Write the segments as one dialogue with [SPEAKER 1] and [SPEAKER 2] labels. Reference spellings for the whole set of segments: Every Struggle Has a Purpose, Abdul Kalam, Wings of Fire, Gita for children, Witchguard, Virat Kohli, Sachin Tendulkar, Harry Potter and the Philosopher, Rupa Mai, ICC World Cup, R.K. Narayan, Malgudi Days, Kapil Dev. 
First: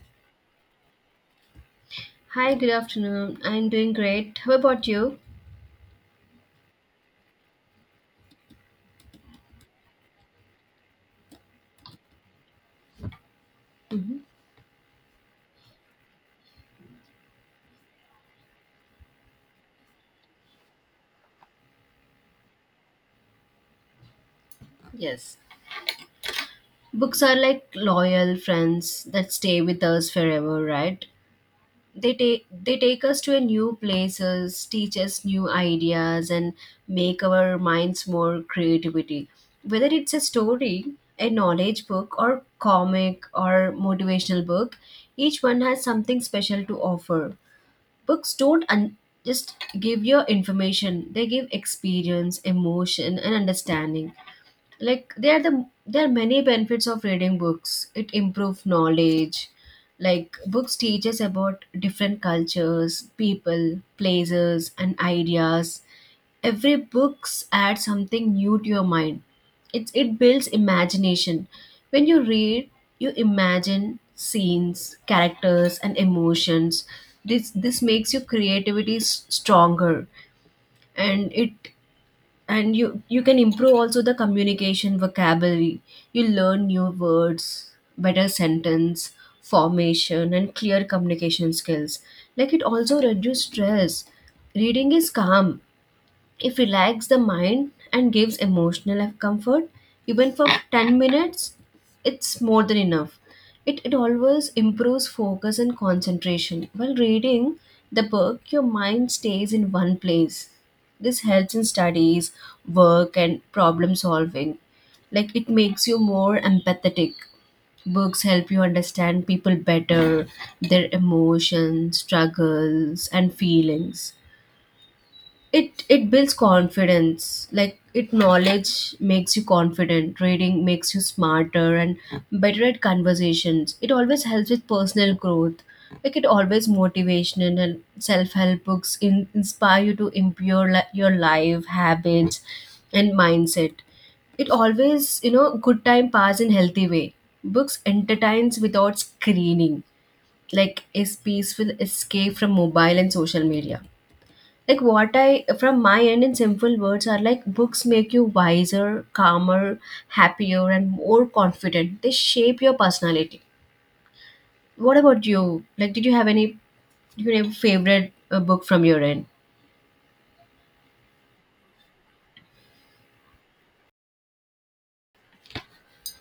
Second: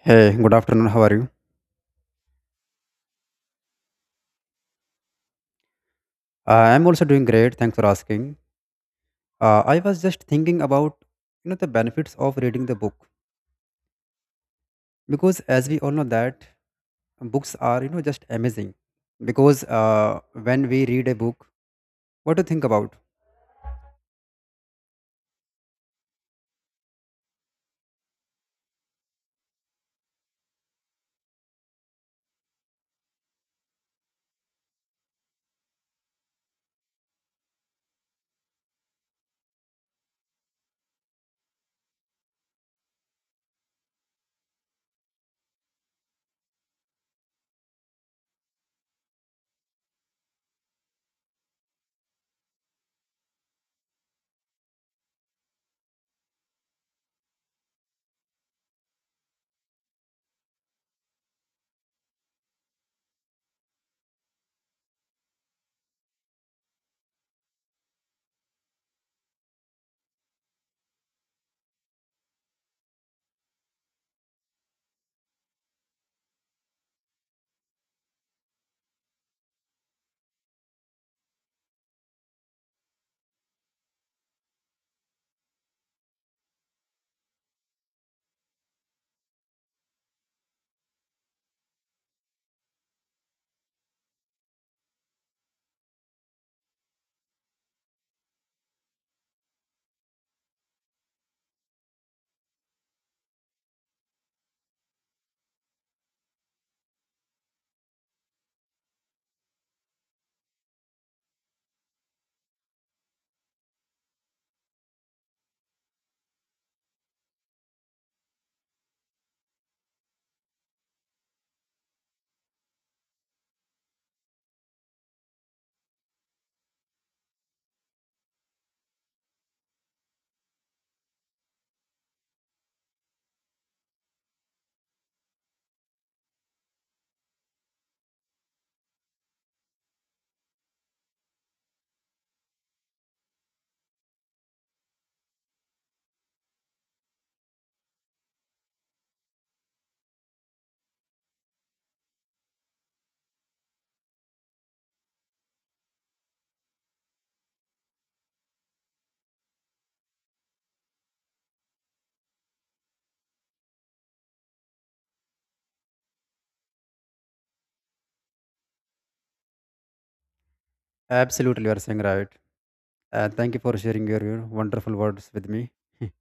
[SPEAKER 1] Hey, good afternoon. How are you?
[SPEAKER 2] Hi, good afternoon. I'm doing great. How about you?
[SPEAKER 1] I'm also doing great. Thanks for asking. I was just thinking about the benefits of reading the book,
[SPEAKER 2] Hmm.
[SPEAKER 1] because as we all know that books are, just amazing, because when we read a book, what to think about?
[SPEAKER 2] Yes. Books are like loyal friends that stay with us forever, right? They take us to a new places, teach us new ideas and make our minds more creativity. Whether it's a story, a knowledge book or comic or motivational book, each one has something special to offer. Books don't just give your information, they give experience, emotion and understanding. Like there are many benefits of reading books. It improves knowledge, like books teach us about different cultures, people, places and ideas. Every books add something new to your mind. It builds imagination. When you read, you imagine scenes, characters and emotions. This makes your creativity stronger. And it, and you can improve also the communication vocabulary. You learn new words, better sentence formation and clear communication skills. Like, it also reduce stress. Reading is calm, it relaxes the mind and gives emotional comfort. Even for 10 minutes, it's more than enough. It always improves focus and concentration. While reading the book, your mind stays in one place. This helps in studies, work, and problem solving. Like, it makes you more empathetic. Books help you understand people better, their emotions, struggles, and feelings. It builds confidence. Like, it knowledge makes you confident. Reading makes you smarter and better at conversations. It always helps with personal growth. Like, it always motivational and self-help books inspire you to improve your life habits and mindset. It always, good time pass in healthy way. Books entertains without screening, like is peaceful escape from mobile and social media. Like, what I from my end in simple words are, like books make you wiser, calmer, happier and more confident. They shape your personality. What about you? Like, did you have any, favorite book from your end?
[SPEAKER 1] Absolutely, you are saying right. And thank you for sharing your wonderful words with me.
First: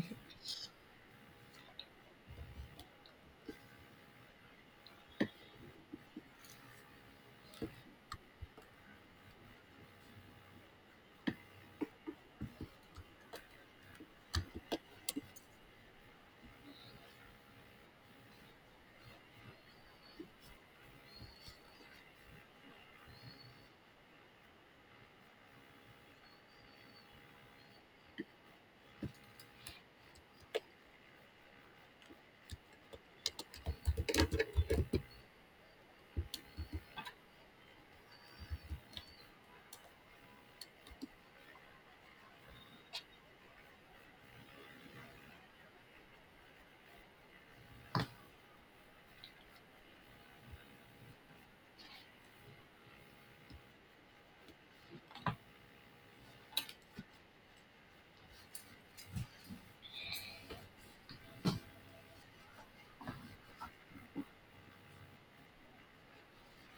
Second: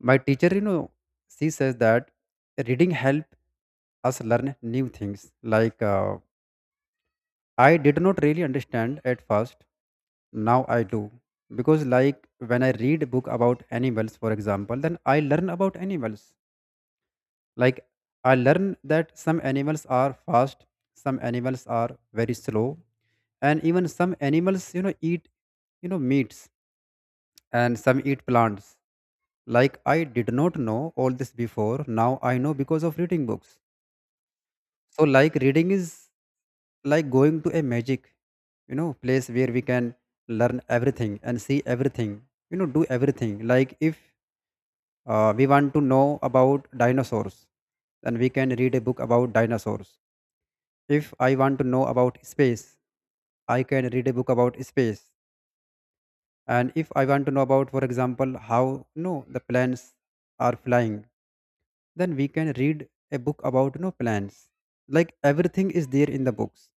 [SPEAKER 1] My teacher, you know, she says that reading help us learn new things. Like I did not really understand at first. Now I do. Because, like, when I read a book about animals, for example, then I learn about animals. Like, I learn that some animals are fast, some animals are very slow, and even some animals, you know, eat, you know, meats, and some eat plants. Like, I did not know all this before. Now I know because of reading books. So, like, reading is like going to a magic, you know, place where we can learn everything and see everything, you know, do everything. Like, if we want to know about dinosaurs, then we can read a book about dinosaurs. If I want to know about space, I can read a book about space. And if I want to know about, for example, how, you know, the plants are flying, then we can read a book about, you know, plants. Like, everything is there in the books.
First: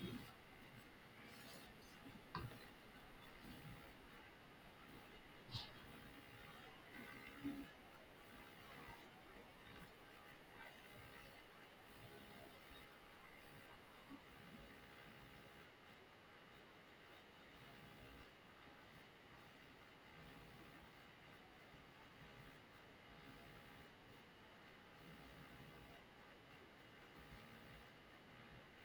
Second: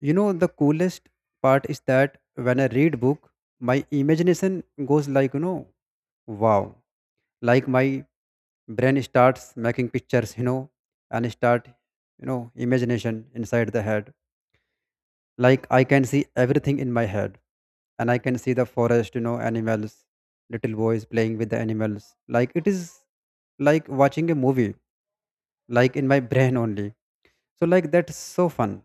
[SPEAKER 1] You know, the coolest part is that when I read book, my imagination goes like, you know, wow. Like, my brain starts making pictures, you know, and start, you know, imagination inside the head. Like, I can see everything in my head, and I can see the forest, you know, animals, little boys playing with the animals. Like, it is like watching a movie, like in my brain only. So, like, that's so fun.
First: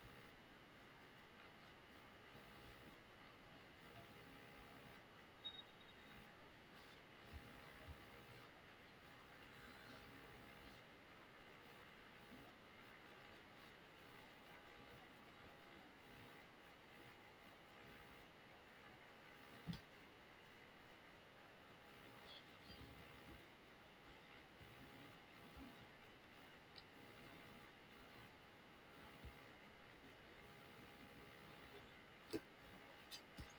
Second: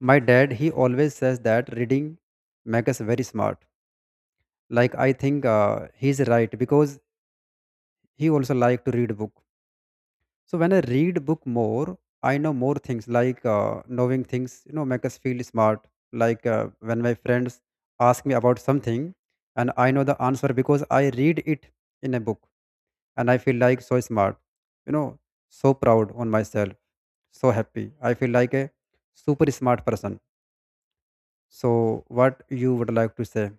[SPEAKER 1] My dad, he always says that reading makes us very smart. Like, I think he's right because he also like to read book. So when I read book more, I know more things. Like knowing things, you know, make us feel smart. Like, when my friends ask me about something and I know the answer because I read it in a book, and I feel like so smart, you know, so proud on myself, so happy. I feel like a super smart person. So what you would like to say?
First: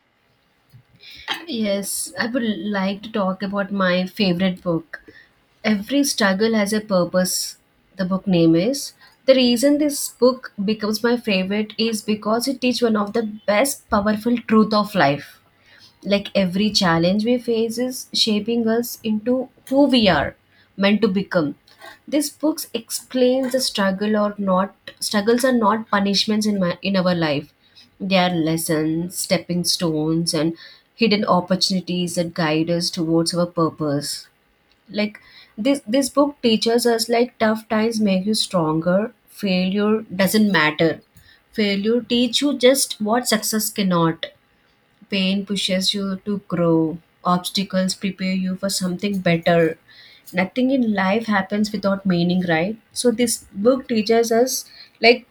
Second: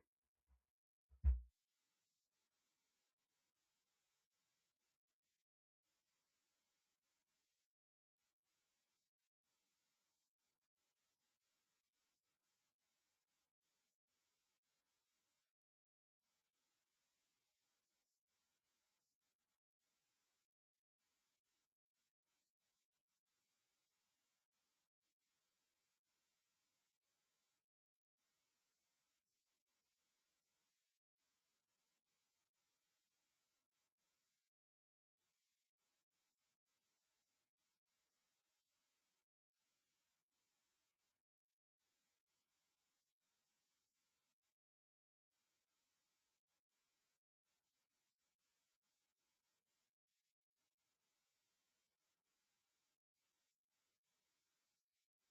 [SPEAKER 2] Yes, I would like to talk about my favorite book. Every Struggle Has a Purpose, the book name is. The reason this book becomes my favorite is because it teaches one of the best powerful truth of life. Like, every challenge we face is shaping us into who we are meant to become. This books explains the struggle, or not, struggles are not punishments in my, in our life. They are lessons, stepping stones and hidden opportunities that guide us towards our purpose. Like, this book teaches us like tough times make you stronger. Failure doesn't matter, failure teach you just what success cannot. Pain pushes you to grow, obstacles prepare you for something better. Nothing in life happens without meaning, right? So, this book teaches us like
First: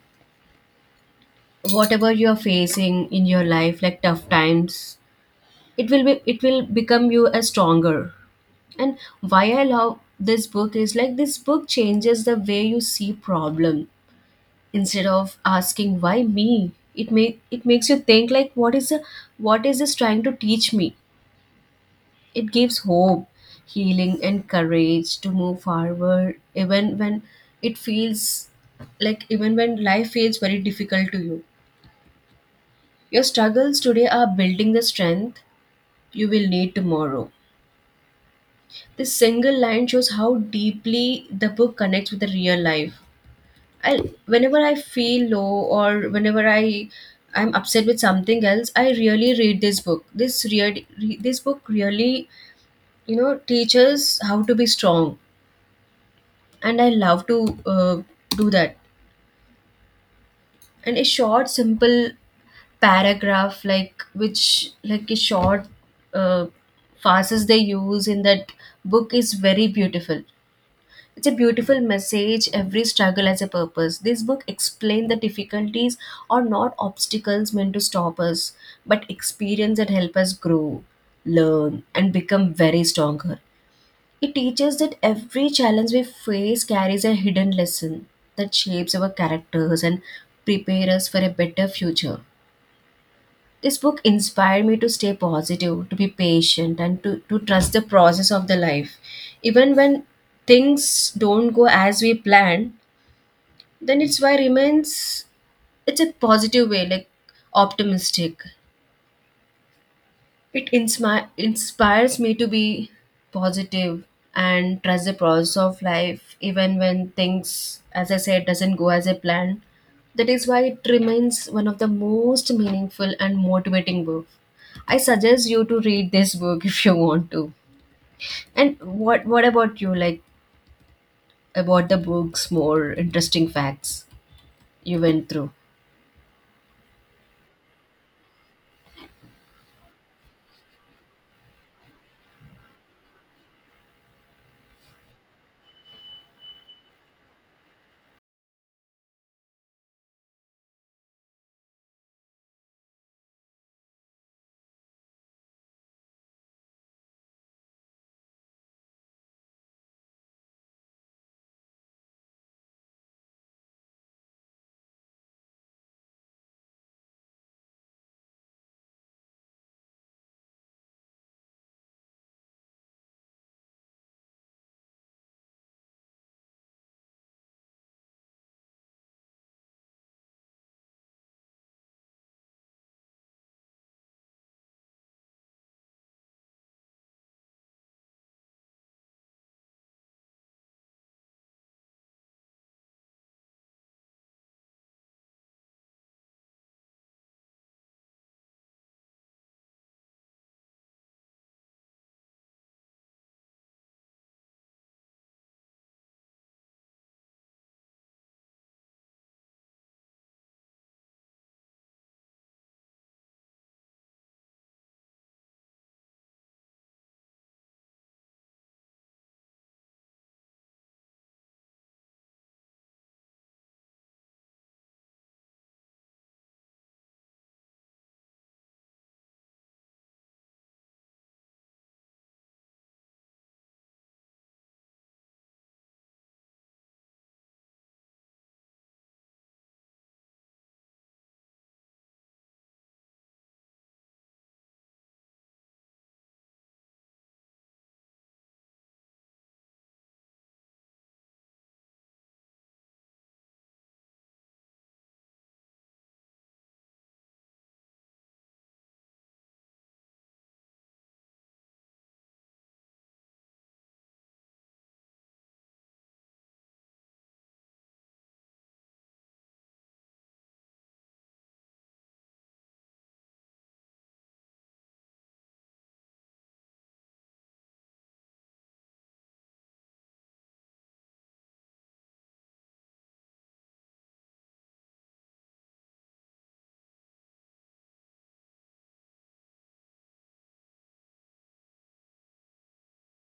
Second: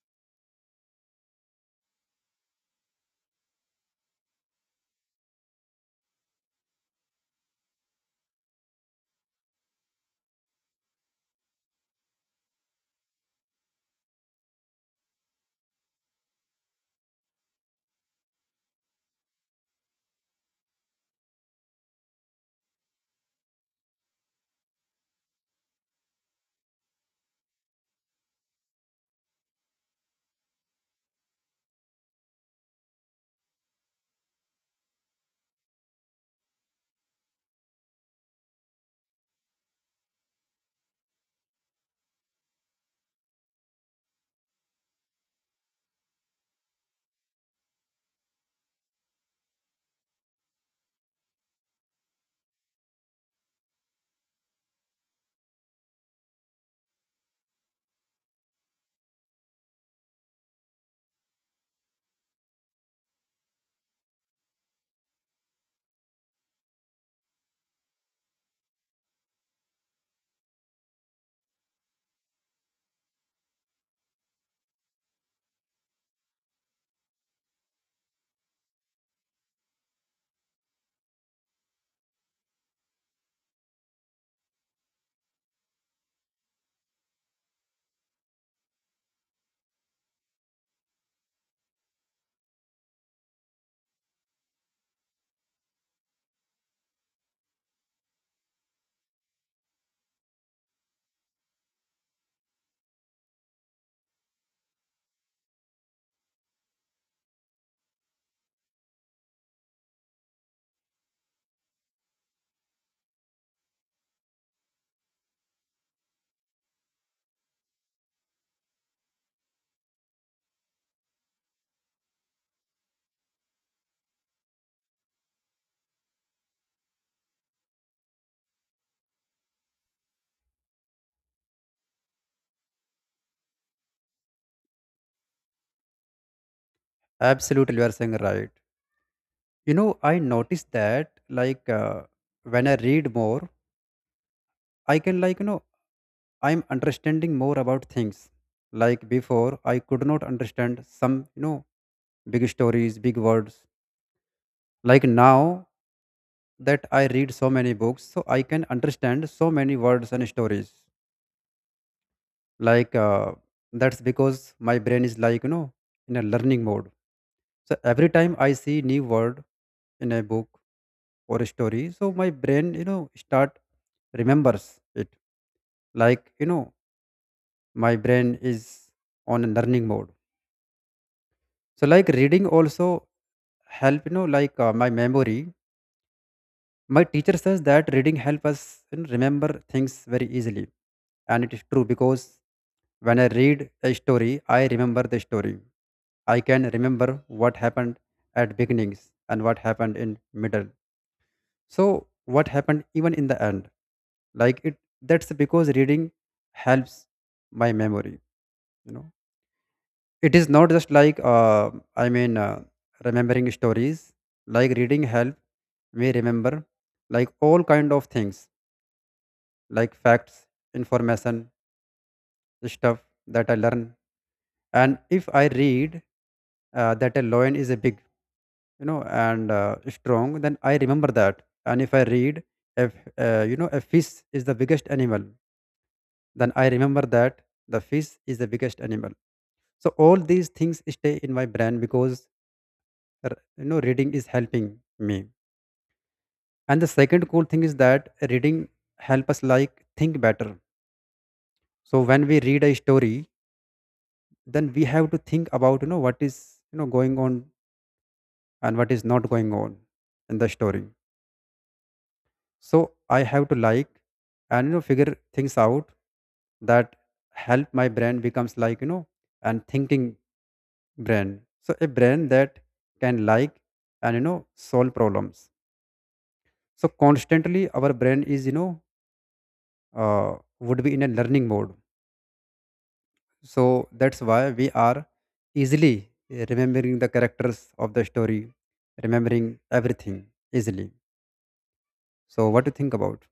[SPEAKER 2] whatever you are facing in your life, like tough times, it will become you as stronger. And why I love this book is like this book changes the way you see problem. Instead of asking why me, it makes you think like what is this trying to teach me. It gives hope, healing, and courage to move forward, even when it feels like, even when life feels very difficult to you. Your struggles today are building the strength you will need tomorrow. This single line shows how deeply the book connects with the real life. I, whenever I feel low or whenever I'm upset with something else, I really read this book. This book really, teaches how to be strong, and I love to do that. And a short, simple paragraph, like which, like a short uh, phrases they use in that book, is very beautiful. It's a beautiful message. Every struggle has a purpose. This book explains the difficulties are not obstacles meant to stop us, but experience that help us grow, learn, and become very stronger. It teaches that every challenge we face carries a hidden lesson that shapes our characters and prepares us for a better future. This book inspired me to stay positive, to be patient, and to trust the process of the life. Even when things don't go as we planned, then it's why remains, it's a positive way, like optimistic. It inspires me to be positive and trust the process of life even when things, as I said, doesn't go as I planned. That is why it remains one of the most meaningful and motivating book. I suggest you to read this book if you want to. And what about you, like about the books more interesting facts you went through?
[SPEAKER 1] Absolutely, you are saying right. You know, I noticed that like when I read more, I can, like, you know, I'm understanding more about things. Like, before, I could not understand some, you know, big stories, big words. Like, now that I read so many books, so I can understand so many words and stories. Like that's because my brain is, like, you know, in a learning mode. So every time I see new word in a book or a story, so my brain, you know, start remembers it. Like, you know, my brain is on a learning mode. So like reading also help, you know, like my memory. My teacher says that reading help us, you know, remember things very easily, and it is true because when I read a story, I remember the story. I can remember what happened at beginnings and what happened in middle. So what happened even in the end. Like, it, that's because reading helps my memory, you know. It is not just like, I mean, remembering stories. Like, reading help me remember like all kind of things. Like, facts, information, stuff that I learn. And if I read, that a lion is a big, you know, and strong, then I remember that. And if I read, if you know, a fish is the biggest animal, then I remember that the fish is the biggest animal. So all these things stay in my brain because you know, reading is helping me. And the second cool thing is that reading help us, like, think better. So when we read a story, then we have to think about, you know, what is, you know, going on and what is not going on in the story. So I have to, like, and, you know, figure things out. That help my brain becomes, like, you know, and thinking brain. So a brain that can, like, and, you know, solve problems. So constantly our brain is, you know, uh, would be in a learning mode. So that's why we are easily remembering the characters of the story, remembering everything easily. So what do you think about?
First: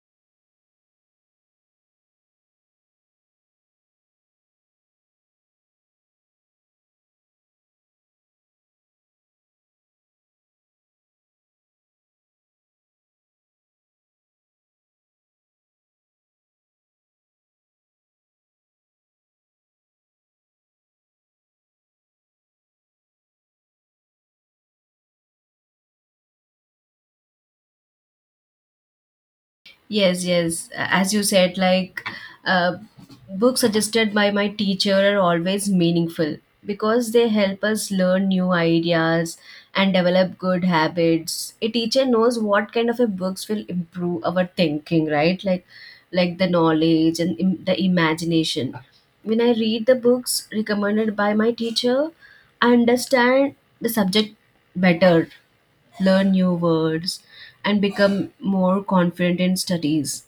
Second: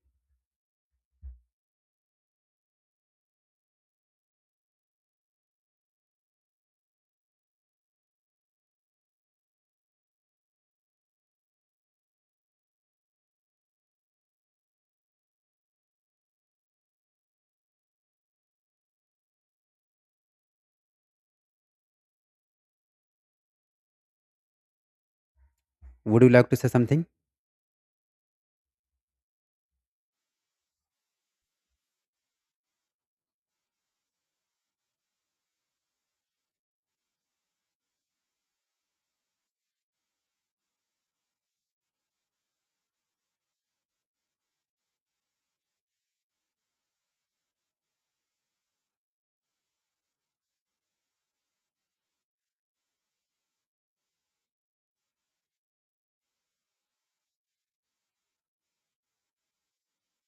[SPEAKER 1] Would you like to say something?
[SPEAKER 2] Yes, yes. As you said, like uh, books suggested by my teacher are always meaningful because they help us learn new ideas and develop good habits. A teacher knows what kind of a books will improve our thinking, right? Like the knowledge and the imagination. When I read the books recommended by my teacher, I understand the subject better, learn new words, and become more confident in studies.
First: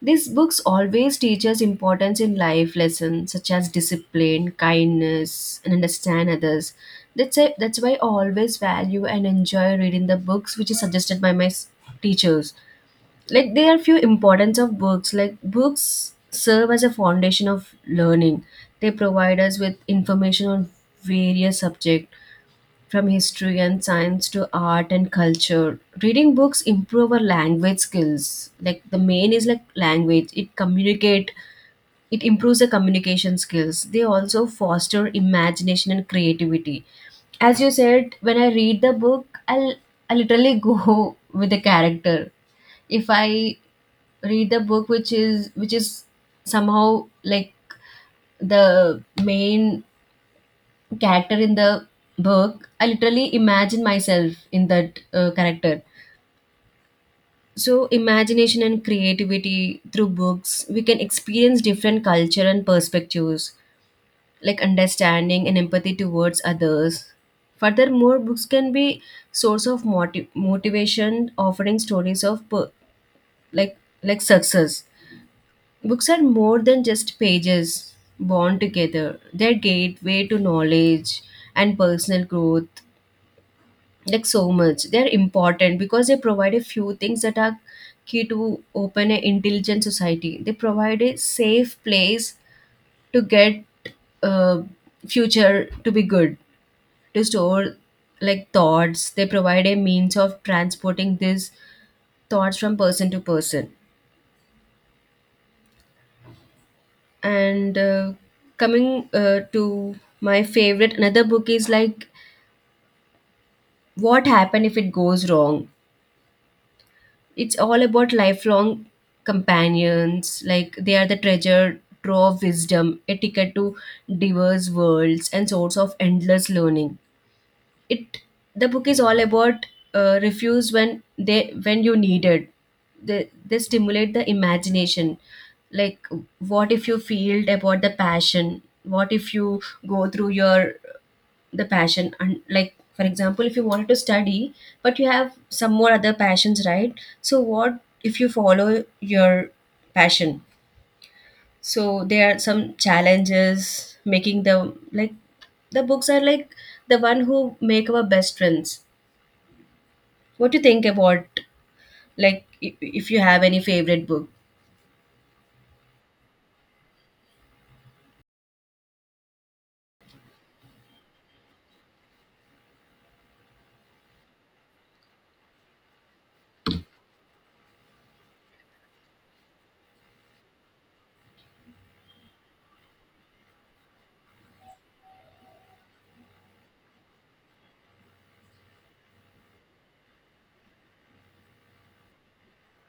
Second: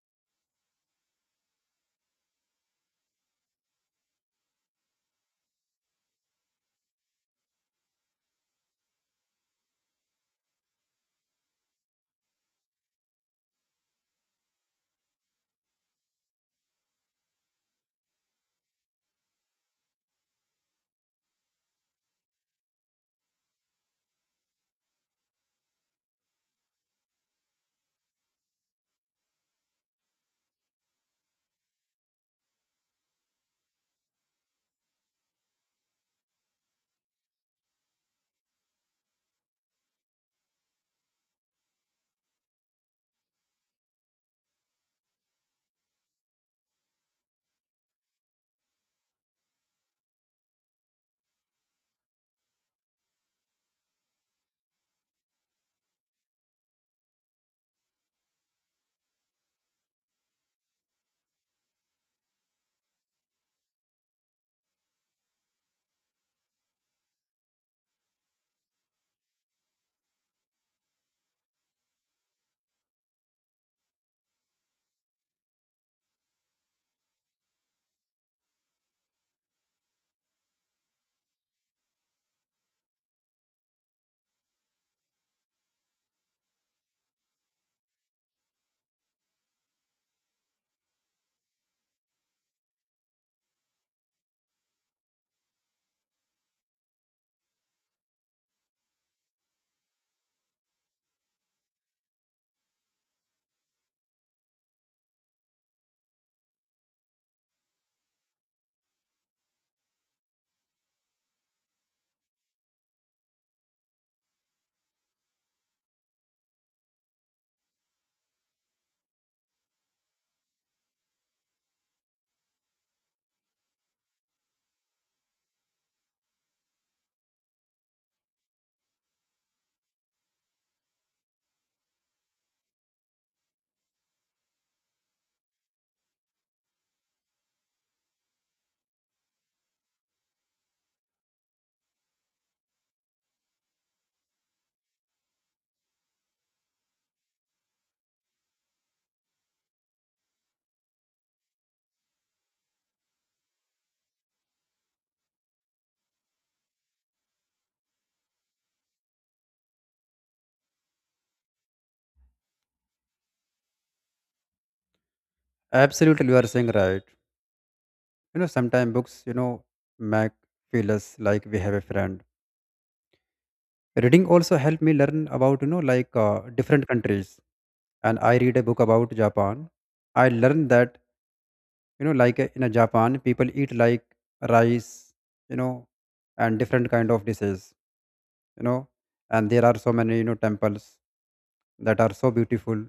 [SPEAKER 2] These books always teach us importance in life lessons such as discipline, kindness, and understand others. That's it. That's why I always value and enjoy reading the books which is suggested by my teachers. Like, there are few importance of books. Like, books serve as a foundation of learning. They provide us with information on various subjects from history and science to art and culture. Reading books improve our language skills. Like, the main is like language, it communicate, it improves the communication skills. They also foster imagination and creativity. As you said, when I read the book, I'll, I literally go with the character. If I read the book which is somehow like the main character in the book, I literally imagine myself in that character. So, imagination and creativity through books, we can experience different culture and perspectives, like understanding and empathy towards others. Furthermore, books can be source of motivation, offering stories of like like success. Books are more than just pages bound together. They're gateway to knowledge and personal growth, like so much. They're important because they provide a few things that are key to open an intelligent society. They provide a safe place to get uh, future to be good, to store like thoughts. They provide a means of transporting these thoughts from person to person. And coming to my favorite another book is like what happened if it goes wrong. It's all about lifelong companions, like they are the treasure trove of wisdom, etiquette to diverse worlds, and source of endless learning. It, the book is all about refuse when they, when you need it. They stimulate the imagination. Like, what if you feel about the passion? What if you go through your the passion, and like for example if you wanted to study but you have some more other passions, right? So what if you follow your passion? So there are some challenges making the, like the books are like the one who make our best friends. What do you think about, like if you have any favorite book?
[SPEAKER 1] Absolutely, you are saying right. You know, sometimes books, you know, make feel us like we have a friend. Reading also helped me learn about, you know, like different countries. And I read a book about Japan. I learned that, you know, like, in a Japan people eat like rice, you know, and different kind of dishes, you know. And there are so many, you know, temples that are so beautiful.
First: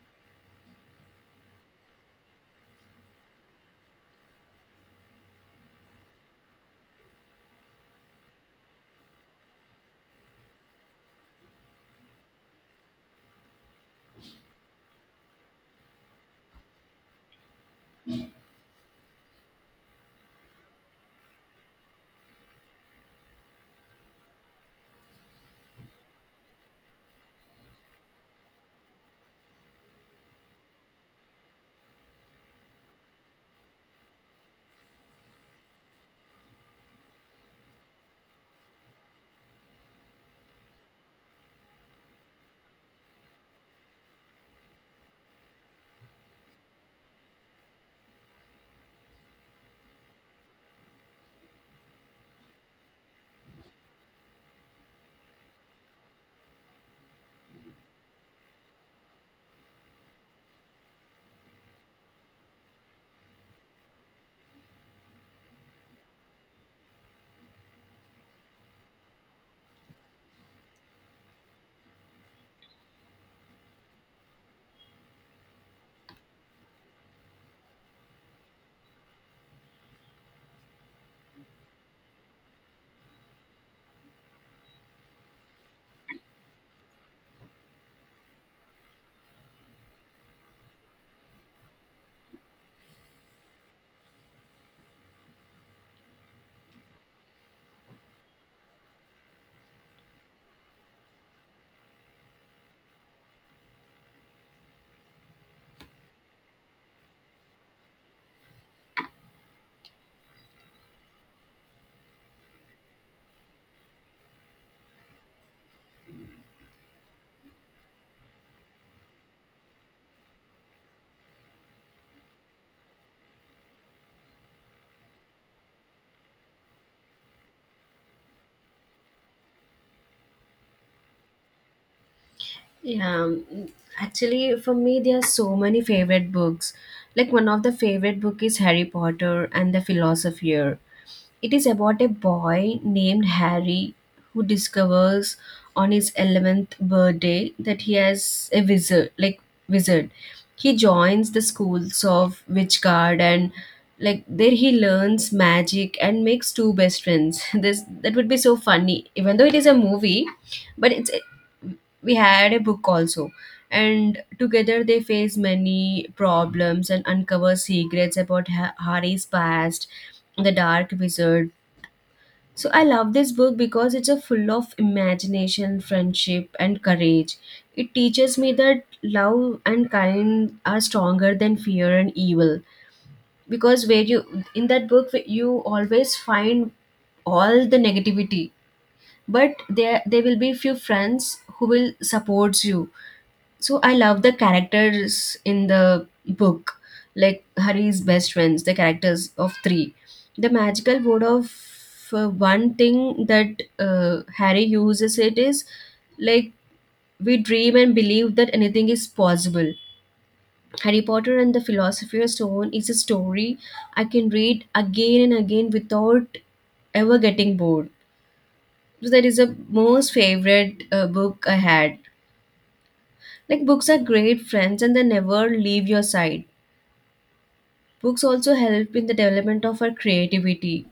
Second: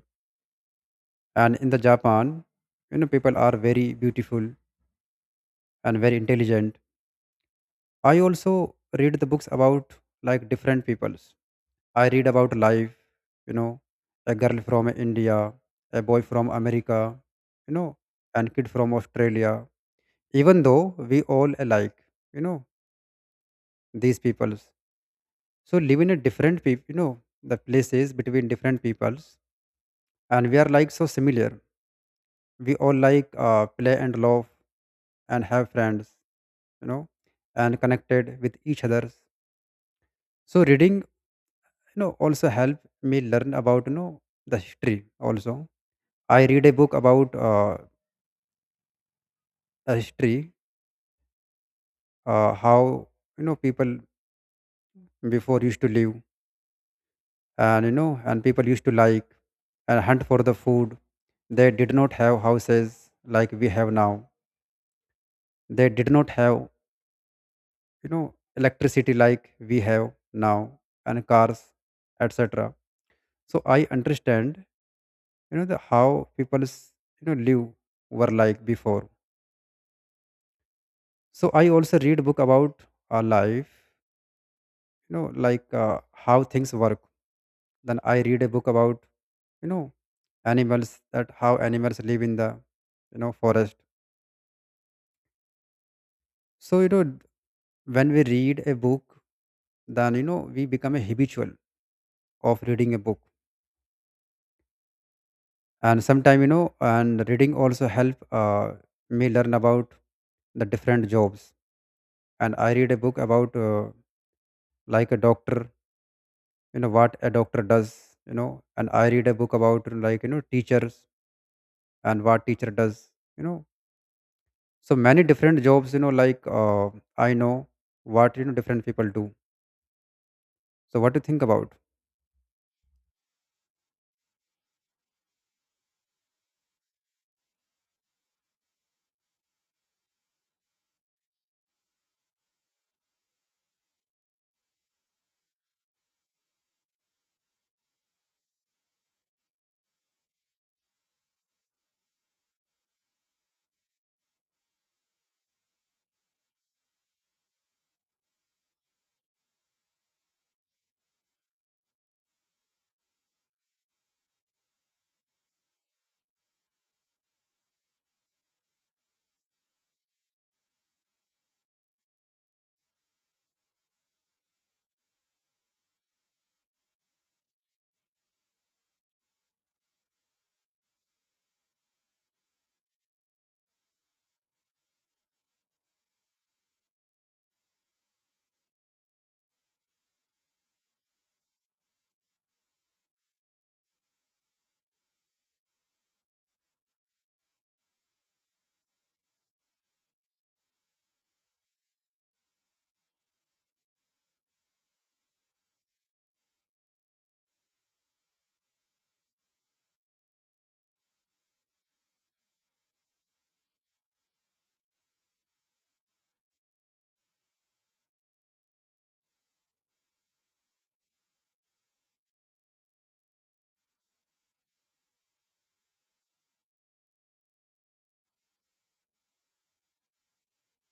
[SPEAKER 1] And in the Japan, you know, people are very beautiful and very intelligent. I also read the books about like different peoples. I read about life, you know, a girl from India, a boy from America, you know, and kid from Australia. Even though we all alike, you know, these peoples, so live in a different people, you know, the places between different peoples, and we are like so similar. We all like, play and love and have friends, you know, and connected with each others. So reading, you know, also help me learn about, you know, the history also. I read a book about a history, how, you know, people before used to live. And, you know, and people used to, like, and hunt for the food. They did not have houses like we have now. They did not have, you know, electricity like we have now, and cars, etc. So I understand, you know, the how people's, you know, live were like before. So I also read book about our life, you know, like, how things work. Then I read a book about, you know, animals, that how animals live in the, you know, forest. So, you know, when we read a book, then, you know, we become a habitual of reading a book. And sometime, you know, and reading also help me learn about the different jobs. And I read a book about like a doctor, you know, what a doctor does, you know. And I read a book about, like, you know, teachers and what teacher does, you know. So many different jobs, you know, like, I know what, you know, different people do. So what do you think about?
[SPEAKER 2] Yeah, mm, actually, for me, there are so many favorite books. Like, one of the favorite book is Harry Potter and the Philosopher. It is about a boy named Harry who discovers on his 11th birthday that he has a wizard, like wizard. He joins the schools of Witchguard, and like there he learns magic and makes two best friends. This that would be so funny, even though it is a movie, but it's, we had a book also, and together they face many problems and uncover secrets about Harry's past, the dark wizard. So I love this book because it's a full of imagination, friendship and courage. It teaches me that love and kind are stronger than fear and evil. Because where you, in that book, you always find all the negativity, but there will be few friends who will support you. So I love the characters in the book, like Hari's best friends, the characters of three, the magical word of, one thing that Harry uses it is like, we dream and believe that anything is possible. Harry Potter and the Philosopher's Stone is a story I can read again and again without ever getting bored. So that is the most favorite book I had. Like, books are great friends and they never leave your side. Books also help in the development of our creativity.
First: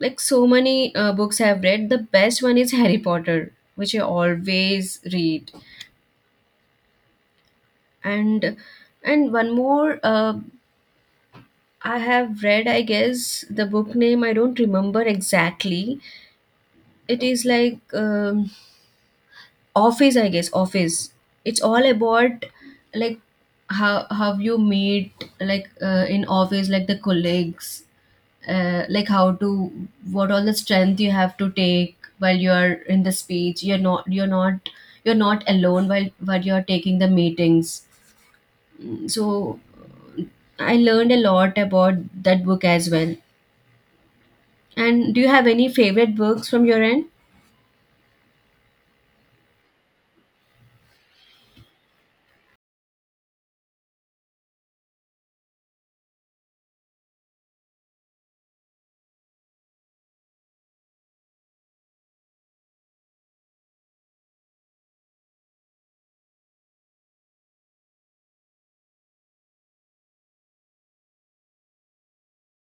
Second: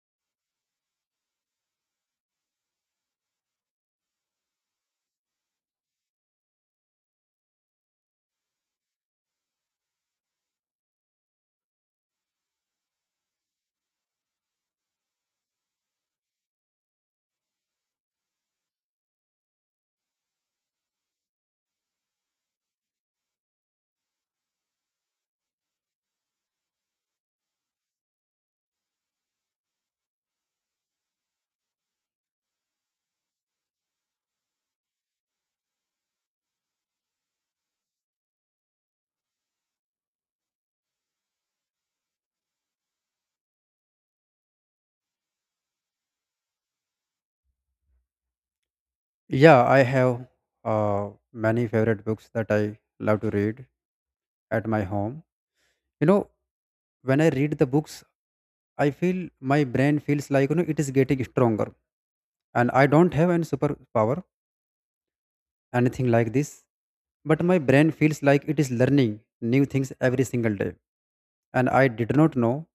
[SPEAKER 2] Like, so many books I've read, the best one is Harry Potter, which I always read. And and one more I have read, I guess the book name I don't remember exactly. It is like Office, I guess Office. It's all about, like, how you meet, like, in office, like, the colleagues, like how to, what all the strength you have to take while you're in the speech. You're not alone while you're taking the meetings. So I learned a lot about that book as well. And do you have any favorite books from your end?
[SPEAKER 1] Yeah, I have many favorite books that I love to read at my home. You know, when I read the books, I feel my brain feels like, you know, it is getting stronger, and I don't have any superpower, anything like this. But my brain feels like it is learning new things every single day. And I did not know,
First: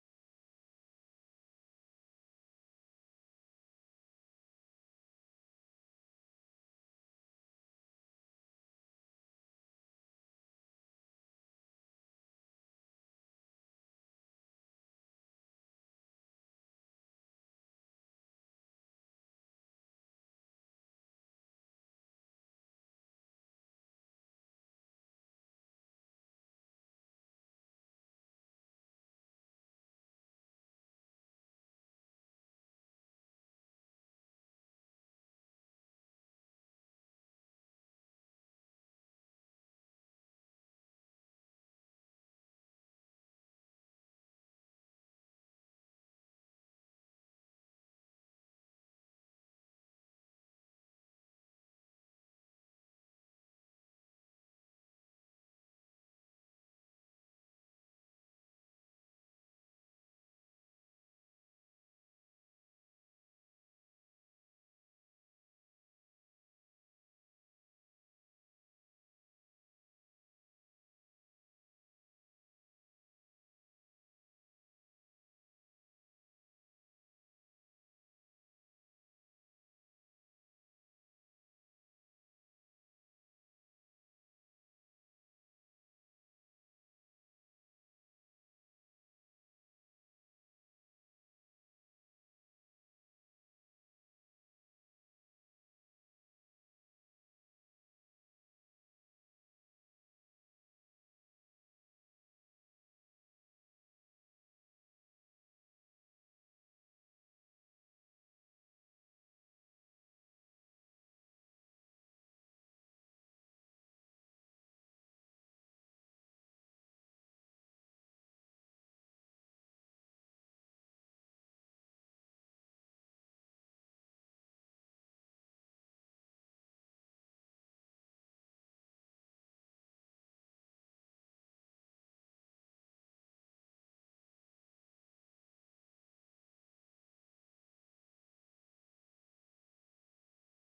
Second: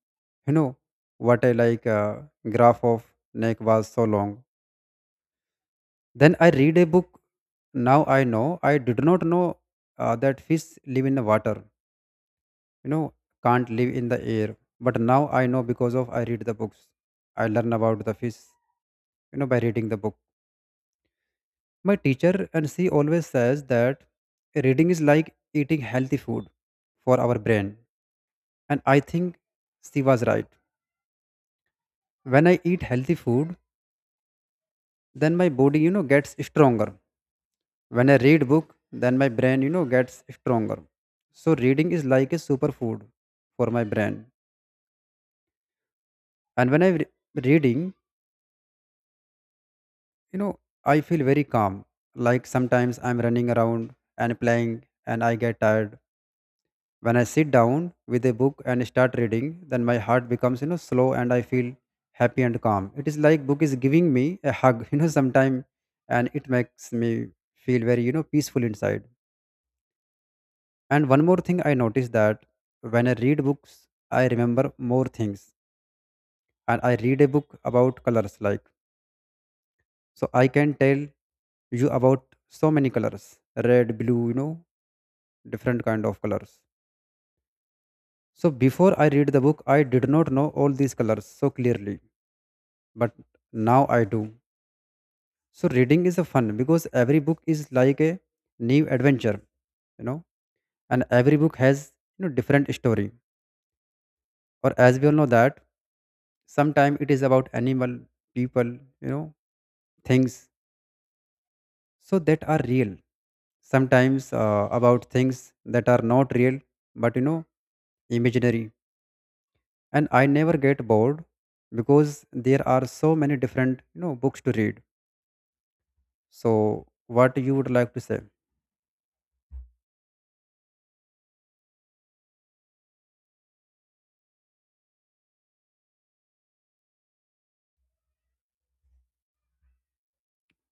[SPEAKER 1] you know, what I like, graph of neck was so long. Then I read a book. Now I know. I did not know that fish live in the water, you know, can't live in the air. But now I know because of I read the books. I learn about the fish, you know, by reading the book. My teacher and she always says that reading is like eating healthy food for our brain. And I think she was right. When I eat healthy food, then my body, you know, gets stronger. When I read book, then my brain, you know, gets stronger. So reading is like a superfood for my brain. And when I reading, you know, I feel very calm. Like, sometimes I'm running around and playing and I get tired. When I sit down with a book and start reading, then my heart becomes, you know, slow, and I feel happy and calm. It is like book is giving me a hug, you know, sometime, and it makes me feel very, you know, peaceful inside. And one more thing I noticed that when I read books, I remember more things. And I read a book about colors, like, so I can tell you about so many colors, red, blue, you know, different kind of colors. So before I read the book, I did not know all these colors so clearly, but now I do. So reading is a fun because every book is like a new adventure, you know, and every book has, you know, different story. Or as we all know that sometimes it is about animal people, you know, things, so that are real, sometimes about things that are not real, but, you know, imaginary. And I never get bored because there are so many different, you know, books to read. So what you would like to say?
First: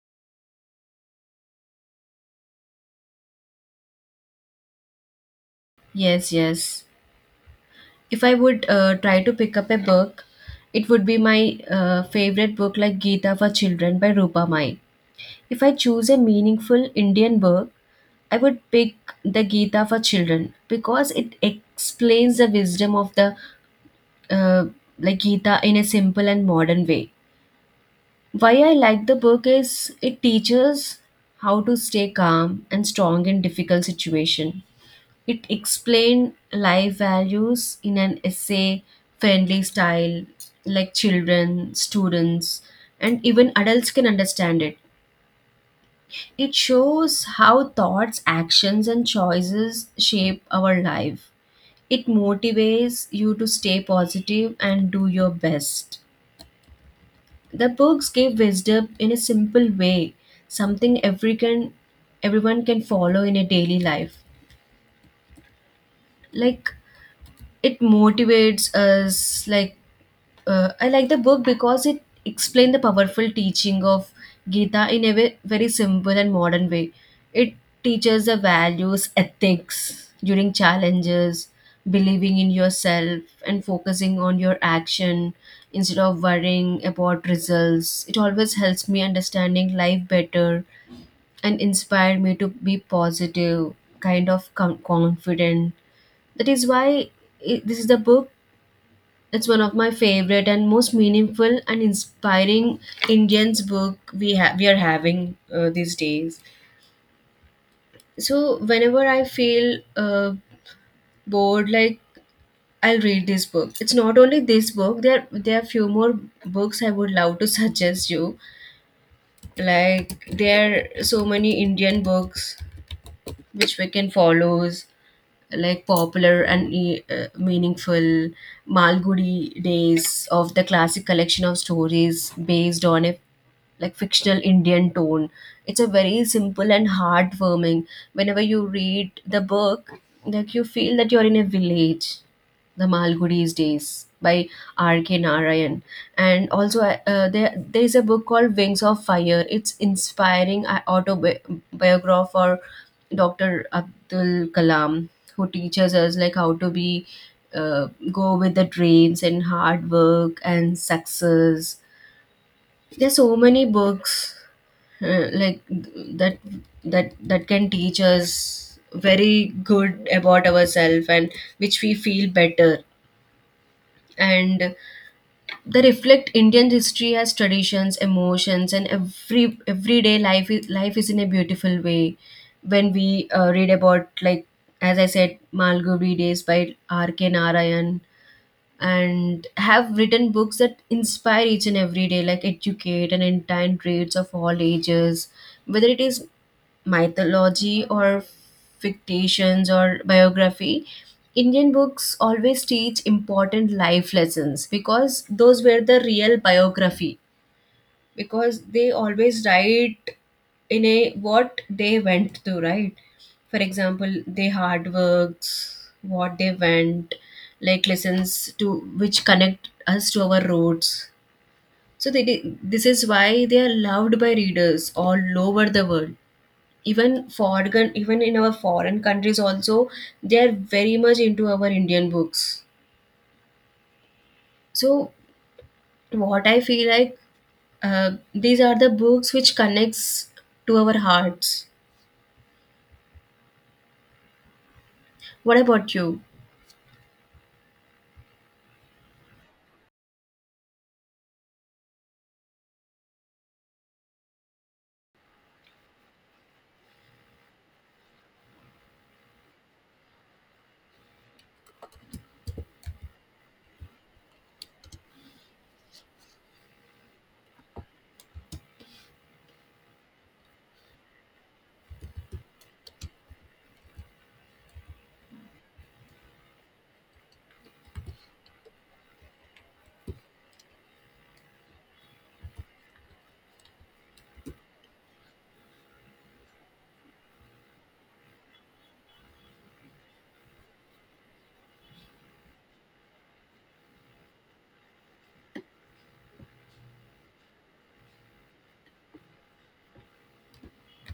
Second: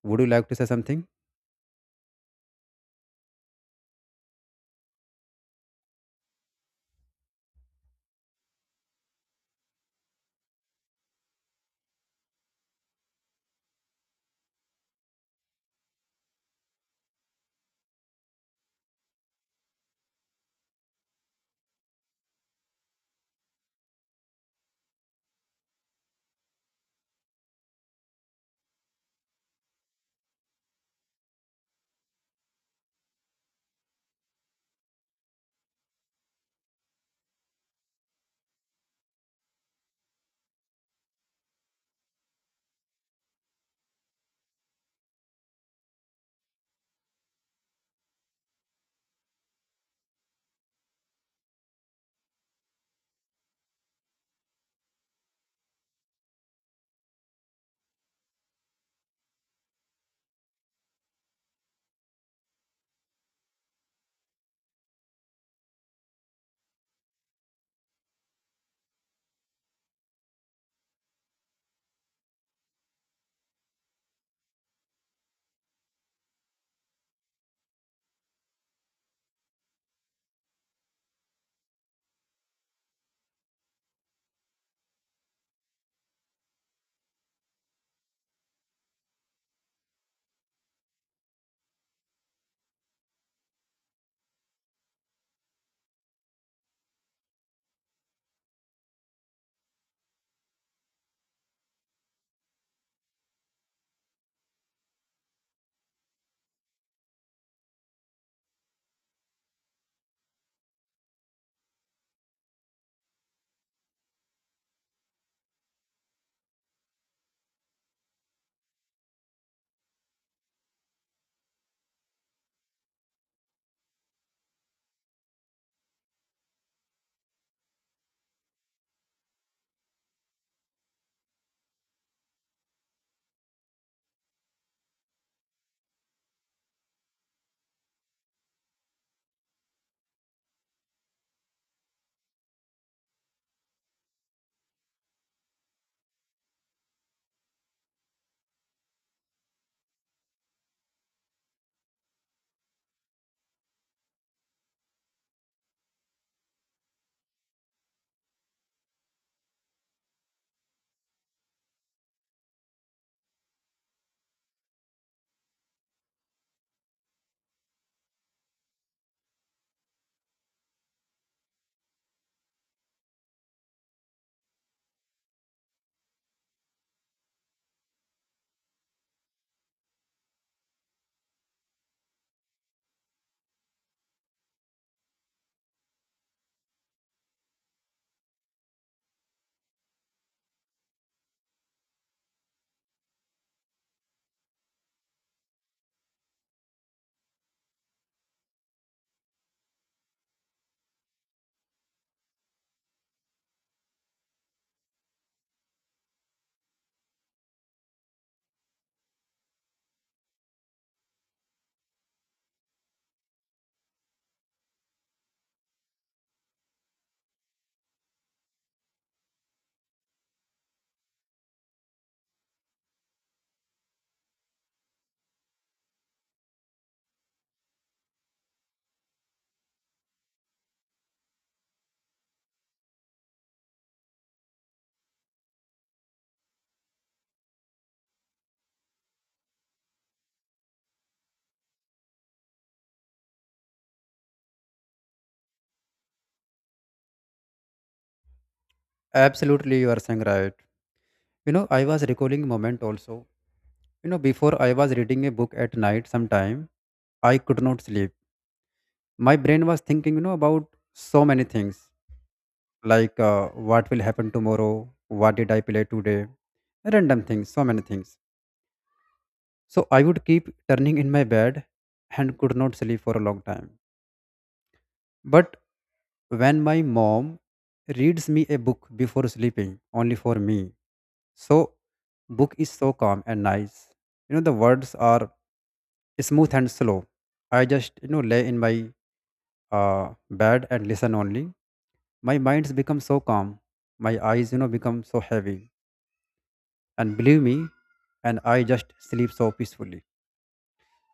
[SPEAKER 1] Would you like to say something?
[SPEAKER 2] Yes, yes. If I would try to pick up a book, it would be my favorite book, like Gita for Children by Rupa Mai. If I choose a meaningful Indian book, I would pick the Gita for Children because it explains the wisdom of the uh, like Gita in a simple and modern way. Why I like the book is it teaches how to stay calm and strong in difficult situation. It explained life values in an essay friendly style, like children, students and even adults can understand it. It shows how thoughts, actions, and choices shape our life. It motivates you to stay positive and do your best. The books give wisdom in a simple way, something everyone can follow in a daily life. Like it motivates us, like I like the book because it explained the powerful teaching of Gita in a very simple and modern way. It teaches the values, ethics during challenges, believing in yourself and focusing on your action instead of worrying about results. It always helps me understanding life better and inspired me to be positive, kind of confident. That is why I- This is the book. It's one of my favorite and most meaningful and inspiring Indians book we are having these days. So whenever I feel uh, bored, like, I'll read this book. It's not only this book. There are few more books I would love to suggest you. Like there are so many Indian books which we can follow, like popular and meaningful Malgudi Days, of the classic collection of stories based on a, like, fictional Indian tone. It's a very simple and heartwarming. Whenever you read the book, like, you feel that you're in a village. The Malgudi's Days by R.K. Narayan. And also, there is a book called Wings of Fire. It's inspiring autobiography for Dr. Abdul Kalam, who teaches us, like, how to be go with the dreams and hard work and success. There's so many books like that can teach us very good about ourselves and which we feel better. And they reflect Indian history as traditions, emotions, and everyday life. Life is in a beautiful way when we read about, like, as I said, Malgudi Days by R. K. Narayan, and have written books that inspire each and every day, like educate and entire trades of all ages, whether it is mythology or fictions or biography. Indian books always teach important life lessons because those were the real biography, because they always write in a what they went through, right? For example, they hard works what they went, like lessons to which connect us to our roots. So this is why they are loved by readers all over the world, even foreign, even in our foreign countries also. They are very much into our Indian books. So what I feel, like, uh, these are the books which connects to our hearts. What about you?
[SPEAKER 1] Absolutely, you are saying right. You know, I was recalling moment also. You know, before, I was reading a book at night sometime I could not sleep. My brain was thinking, you know, about so many things, like what will happen tomorrow, what did I play today, random things, so many things. So I would keep turning in my bed and could not sleep for a long time. But when my mom reads me a book before sleeping only for me, so book is so calm and nice. You know, the words are smooth and slow. I just, you know, lay in my uh, bed and listen only. My mind's become so calm, my eyes, you know, become so heavy, and believe me, and I just sleep so peacefully.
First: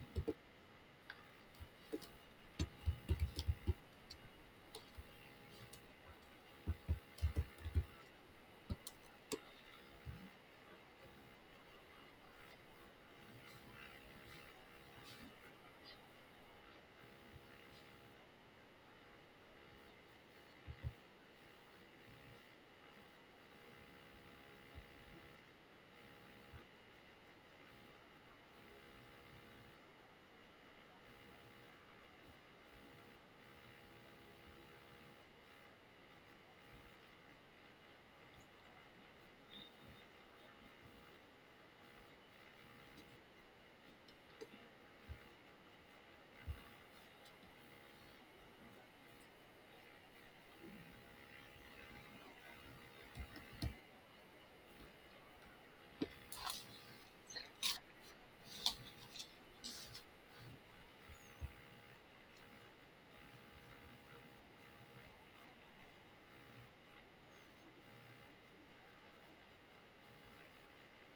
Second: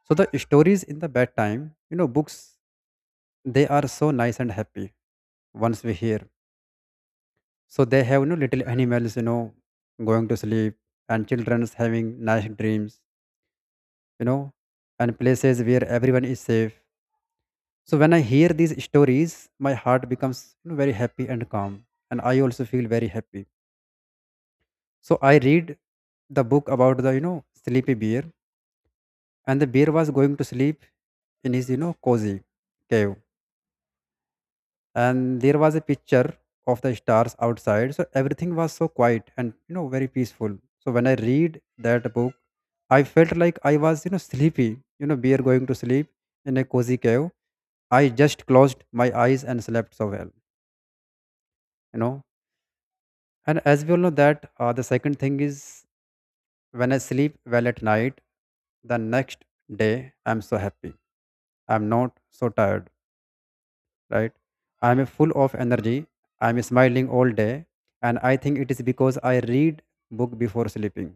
[SPEAKER 1] So the stories in the bedtime, you know, books, they are so nice and happy once we hear. So they have, you know, little animals, you know, going to sleep, and children's having nice dreams, you know, and places where everyone is safe. So when I hear these stories, my heart becomes, you know, very happy and calm, and I also feel very happy. So I read the book about the, you know, sleepy bear, and the bear was going to sleep in his, you know, cozy cave, and there was a picture of the stars outside, so everything was so quiet and, you know, very peaceful. So when I read that book, I felt like I was, you know, sleepy, you know, bear going to sleep in a cozy cave. I just closed my eyes and slept so well, you know. And as we all know that the second thing is, when I sleep well at night, the next day I'm so happy. I'm not so tired, right? I'm full of energy. I'm smiling all day. And I think it is because I read book before sleeping.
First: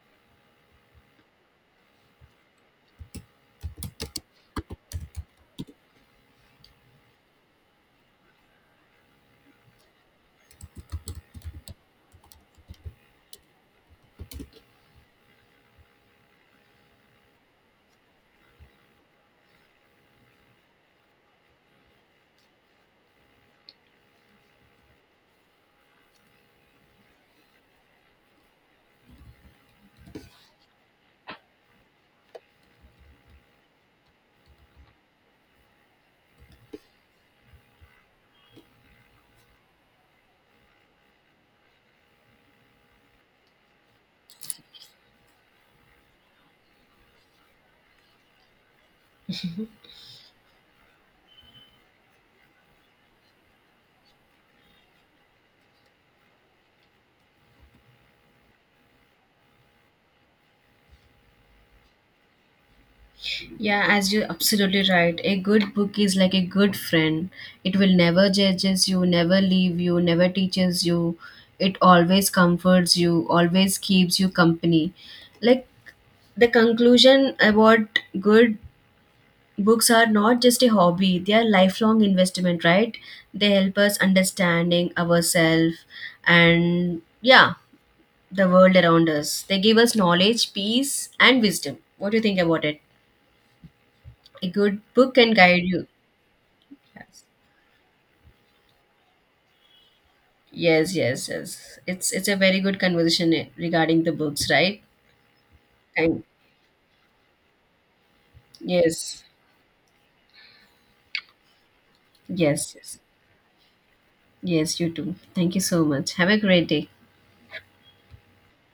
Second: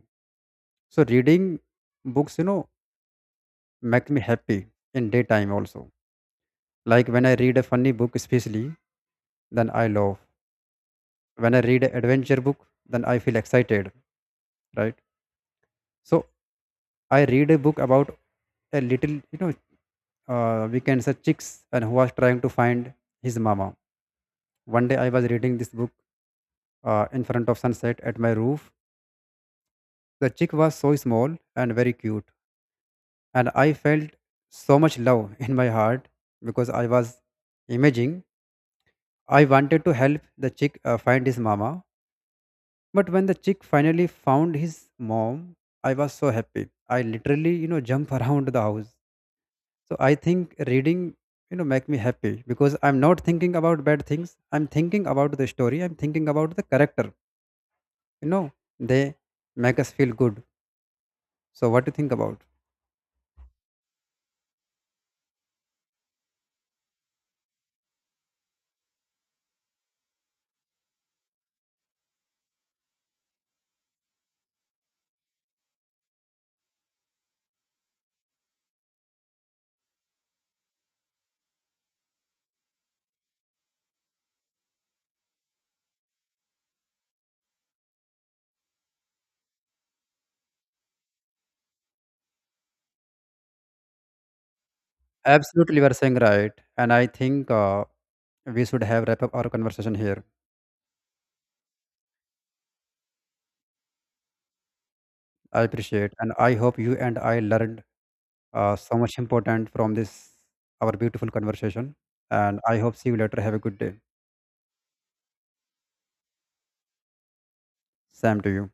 [SPEAKER 1] So reading books, you know, make me happy in daytime also. Like when I read a funny book especially, then I laugh. When I read an adventure book, then I feel excited, right? So I read a book about a little, you know, we can say chicks and who was trying to find his mama. One day I was reading this book in front of sunset at my roof. The chick was so small and very cute, and I felt so much love in my heart because I was imaging. I wanted to help the chick find his mama, but when the chick finally found his mom, I was so happy. I literally, you know, jump around the house. So I think reading, you know, make me happy because I'm not thinking about bad things. I'm thinking about the story. I'm thinking about the character. You know, they make us feel good. So what do you think about?
[SPEAKER 2] Yeah, as you're absolutely right. A good book is like a good friend. It will never judges you, never leave you, never teaches you. It always comforts you, always keeps you company. Like the conclusion about good books are not just a hobby, they are lifelong investment, right? They help us understanding ourselves and, yeah, the world around us. They give us knowledge, peace and wisdom. What do you think about it? A good book can guide
[SPEAKER 1] Absolutely, you
[SPEAKER 2] you.
[SPEAKER 1] are saying right. And I
[SPEAKER 2] yes
[SPEAKER 1] think we should have wrap up our conversation here.
[SPEAKER 2] yes yes yes It's a very good conversation, regarding the books, right?
[SPEAKER 1] I appreciate,
[SPEAKER 2] And
[SPEAKER 1] and I hope you and I learned so much
[SPEAKER 2] yes
[SPEAKER 1] important from this our beautiful conversation. And
[SPEAKER 2] yes
[SPEAKER 1] I hope
[SPEAKER 2] yes
[SPEAKER 1] see you later. Have a good day.
[SPEAKER 2] yes you too, thank you so much, have a great day.
[SPEAKER 1] Same to you.